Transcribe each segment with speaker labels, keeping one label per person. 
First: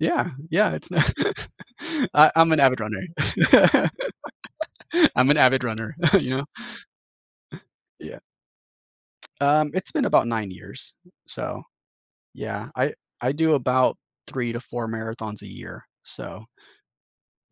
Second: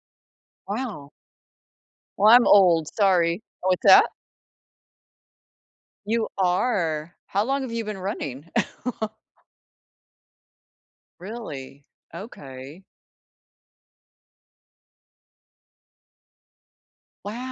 Speaker 1: Yeah. Yeah. It's no
Speaker 2: Wow. Well,
Speaker 1: I
Speaker 2: I'm
Speaker 1: I'm an avid
Speaker 2: old,
Speaker 1: runner.
Speaker 2: sorry Oh what's that?
Speaker 1: I'm an avid runner.
Speaker 2: You
Speaker 1: You know?
Speaker 2: are. How long have you been
Speaker 1: Yeah.
Speaker 2: running?
Speaker 1: Um, it's been about 9 years. So,
Speaker 2: Really?
Speaker 1: yeah,
Speaker 2: Okay.
Speaker 1: I I do about 3 to 4 marathons a year. So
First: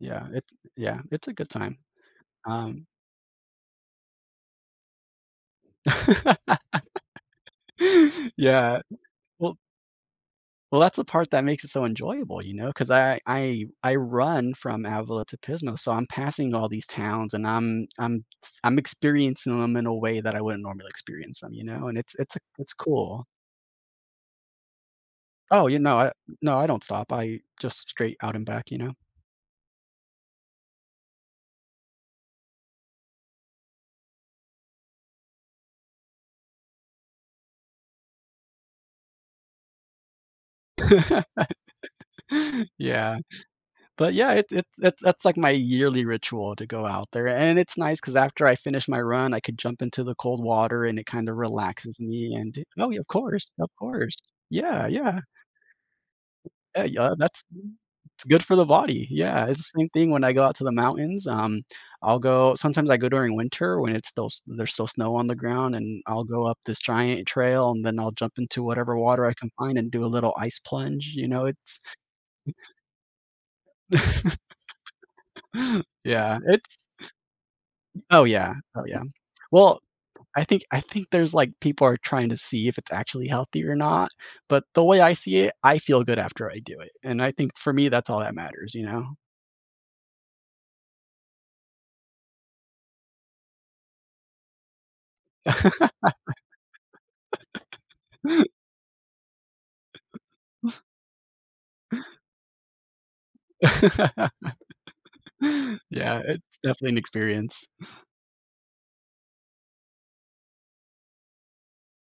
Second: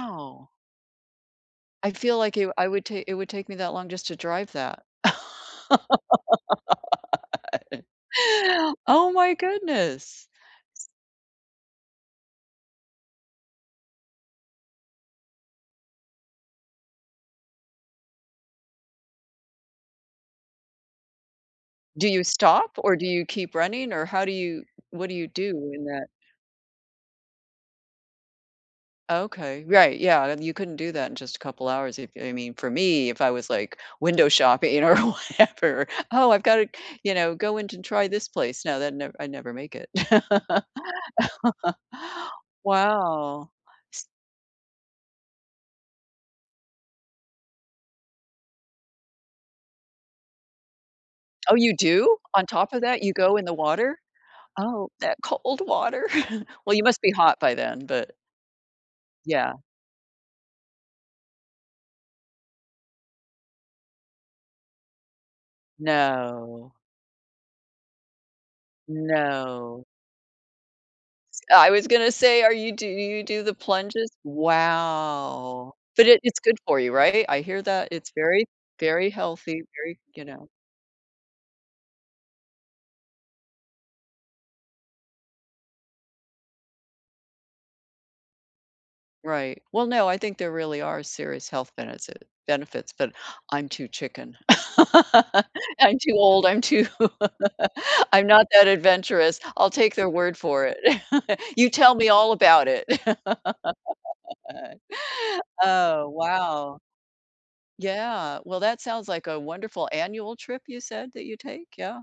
Speaker 1: yeah, it yeah, it's a good time.
Speaker 2: I feel like i I would
Speaker 1: Um
Speaker 2: ta it would take me that long just to drive that.
Speaker 1: Yeah.
Speaker 2: Oh, my
Speaker 1: Well
Speaker 2: goodness.
Speaker 1: well,
Speaker 2: S
Speaker 1: that's the part that makes it so enjoyable, you know, 'cause I I I run from Avila to Pismo, so I'm passing all these towns, and I'm I'm s I'm experiencing 'em in a way that I wouldn't normally experience 'em, you know? And
Speaker 2: Do
Speaker 1: it's
Speaker 2: you
Speaker 1: it's a
Speaker 2: stop
Speaker 1: it's
Speaker 2: or do you
Speaker 1: cool.
Speaker 2: keep running or how do you what do you
Speaker 1: Oh,
Speaker 2: do
Speaker 1: yeah,
Speaker 2: in
Speaker 1: no,
Speaker 2: that?
Speaker 1: I no, I don't stop, I just straight out and back, you know?
Speaker 2: Okay, right, yeah, you couldn't do that in just a couple hours, if I mean, for me, if I was like window shopping, you know, or whatever. "Oh, I've got to, you know, go in to try this place." No, that nev I never make it.
Speaker 1: Yeah.
Speaker 2: Wow, s
Speaker 1: But yeah, it's it's it's that's like my yearly ritual to go out there, and it's nice 'cause after I finish my run, I could jump into the cold water and it kinda
Speaker 2: Oh, you
Speaker 1: relaxes
Speaker 2: do?
Speaker 1: me
Speaker 2: On
Speaker 1: and
Speaker 2: top of
Speaker 1: Oh, yeah,
Speaker 2: that,
Speaker 1: of
Speaker 2: you go in
Speaker 1: course,
Speaker 2: the
Speaker 1: of
Speaker 2: water?
Speaker 1: course. Yeah,
Speaker 2: Oh, that
Speaker 1: yeah.
Speaker 2: cold water. Well, you
Speaker 1: A
Speaker 2: must be
Speaker 1: yeah,
Speaker 2: hot
Speaker 1: that's
Speaker 2: by then, but
Speaker 1: it's good for the body. Yeah,
Speaker 2: Yeah.
Speaker 1: it's the same thing when I go out to the mountains, um, I'll go sometimes I go during winter when it's still s there's still snow on the ground and I'll go up
Speaker 2: No.
Speaker 1: this giant trail and then I'll jump into whatever water I can find
Speaker 2: No.
Speaker 1: and do a little ice plunge, you
Speaker 2: S
Speaker 1: know,
Speaker 2: I
Speaker 1: it's
Speaker 2: was gonna say, are you do you you do the plunges? Wow. But it
Speaker 1: Yeah,
Speaker 2: it's good for
Speaker 1: it's
Speaker 2: you, right? I hear that it's
Speaker 1: Oh
Speaker 2: very,
Speaker 1: yeah, oh yeah.
Speaker 2: very healthy.
Speaker 1: Well,
Speaker 2: Very, you
Speaker 1: I
Speaker 2: know
Speaker 1: think I think there's, like people are trying to see if it's actually healthy or not, but the way I see it, I feel good after I do it, and I think, for me, that's all that matters, you know?
Speaker 2: Right, well, no, I think there really are serious health beneti benefits but I'm too chicken. I'm too old, I'm too I'm not that adventurous. I'll take their word for it. You tell me all about it. Oh,
Speaker 1: Yeah, it's
Speaker 2: wow.
Speaker 1: definitely an experience.
Speaker 2: Yeah. Well, that sounds like a wonderful annual trip you said that you take? Yeah.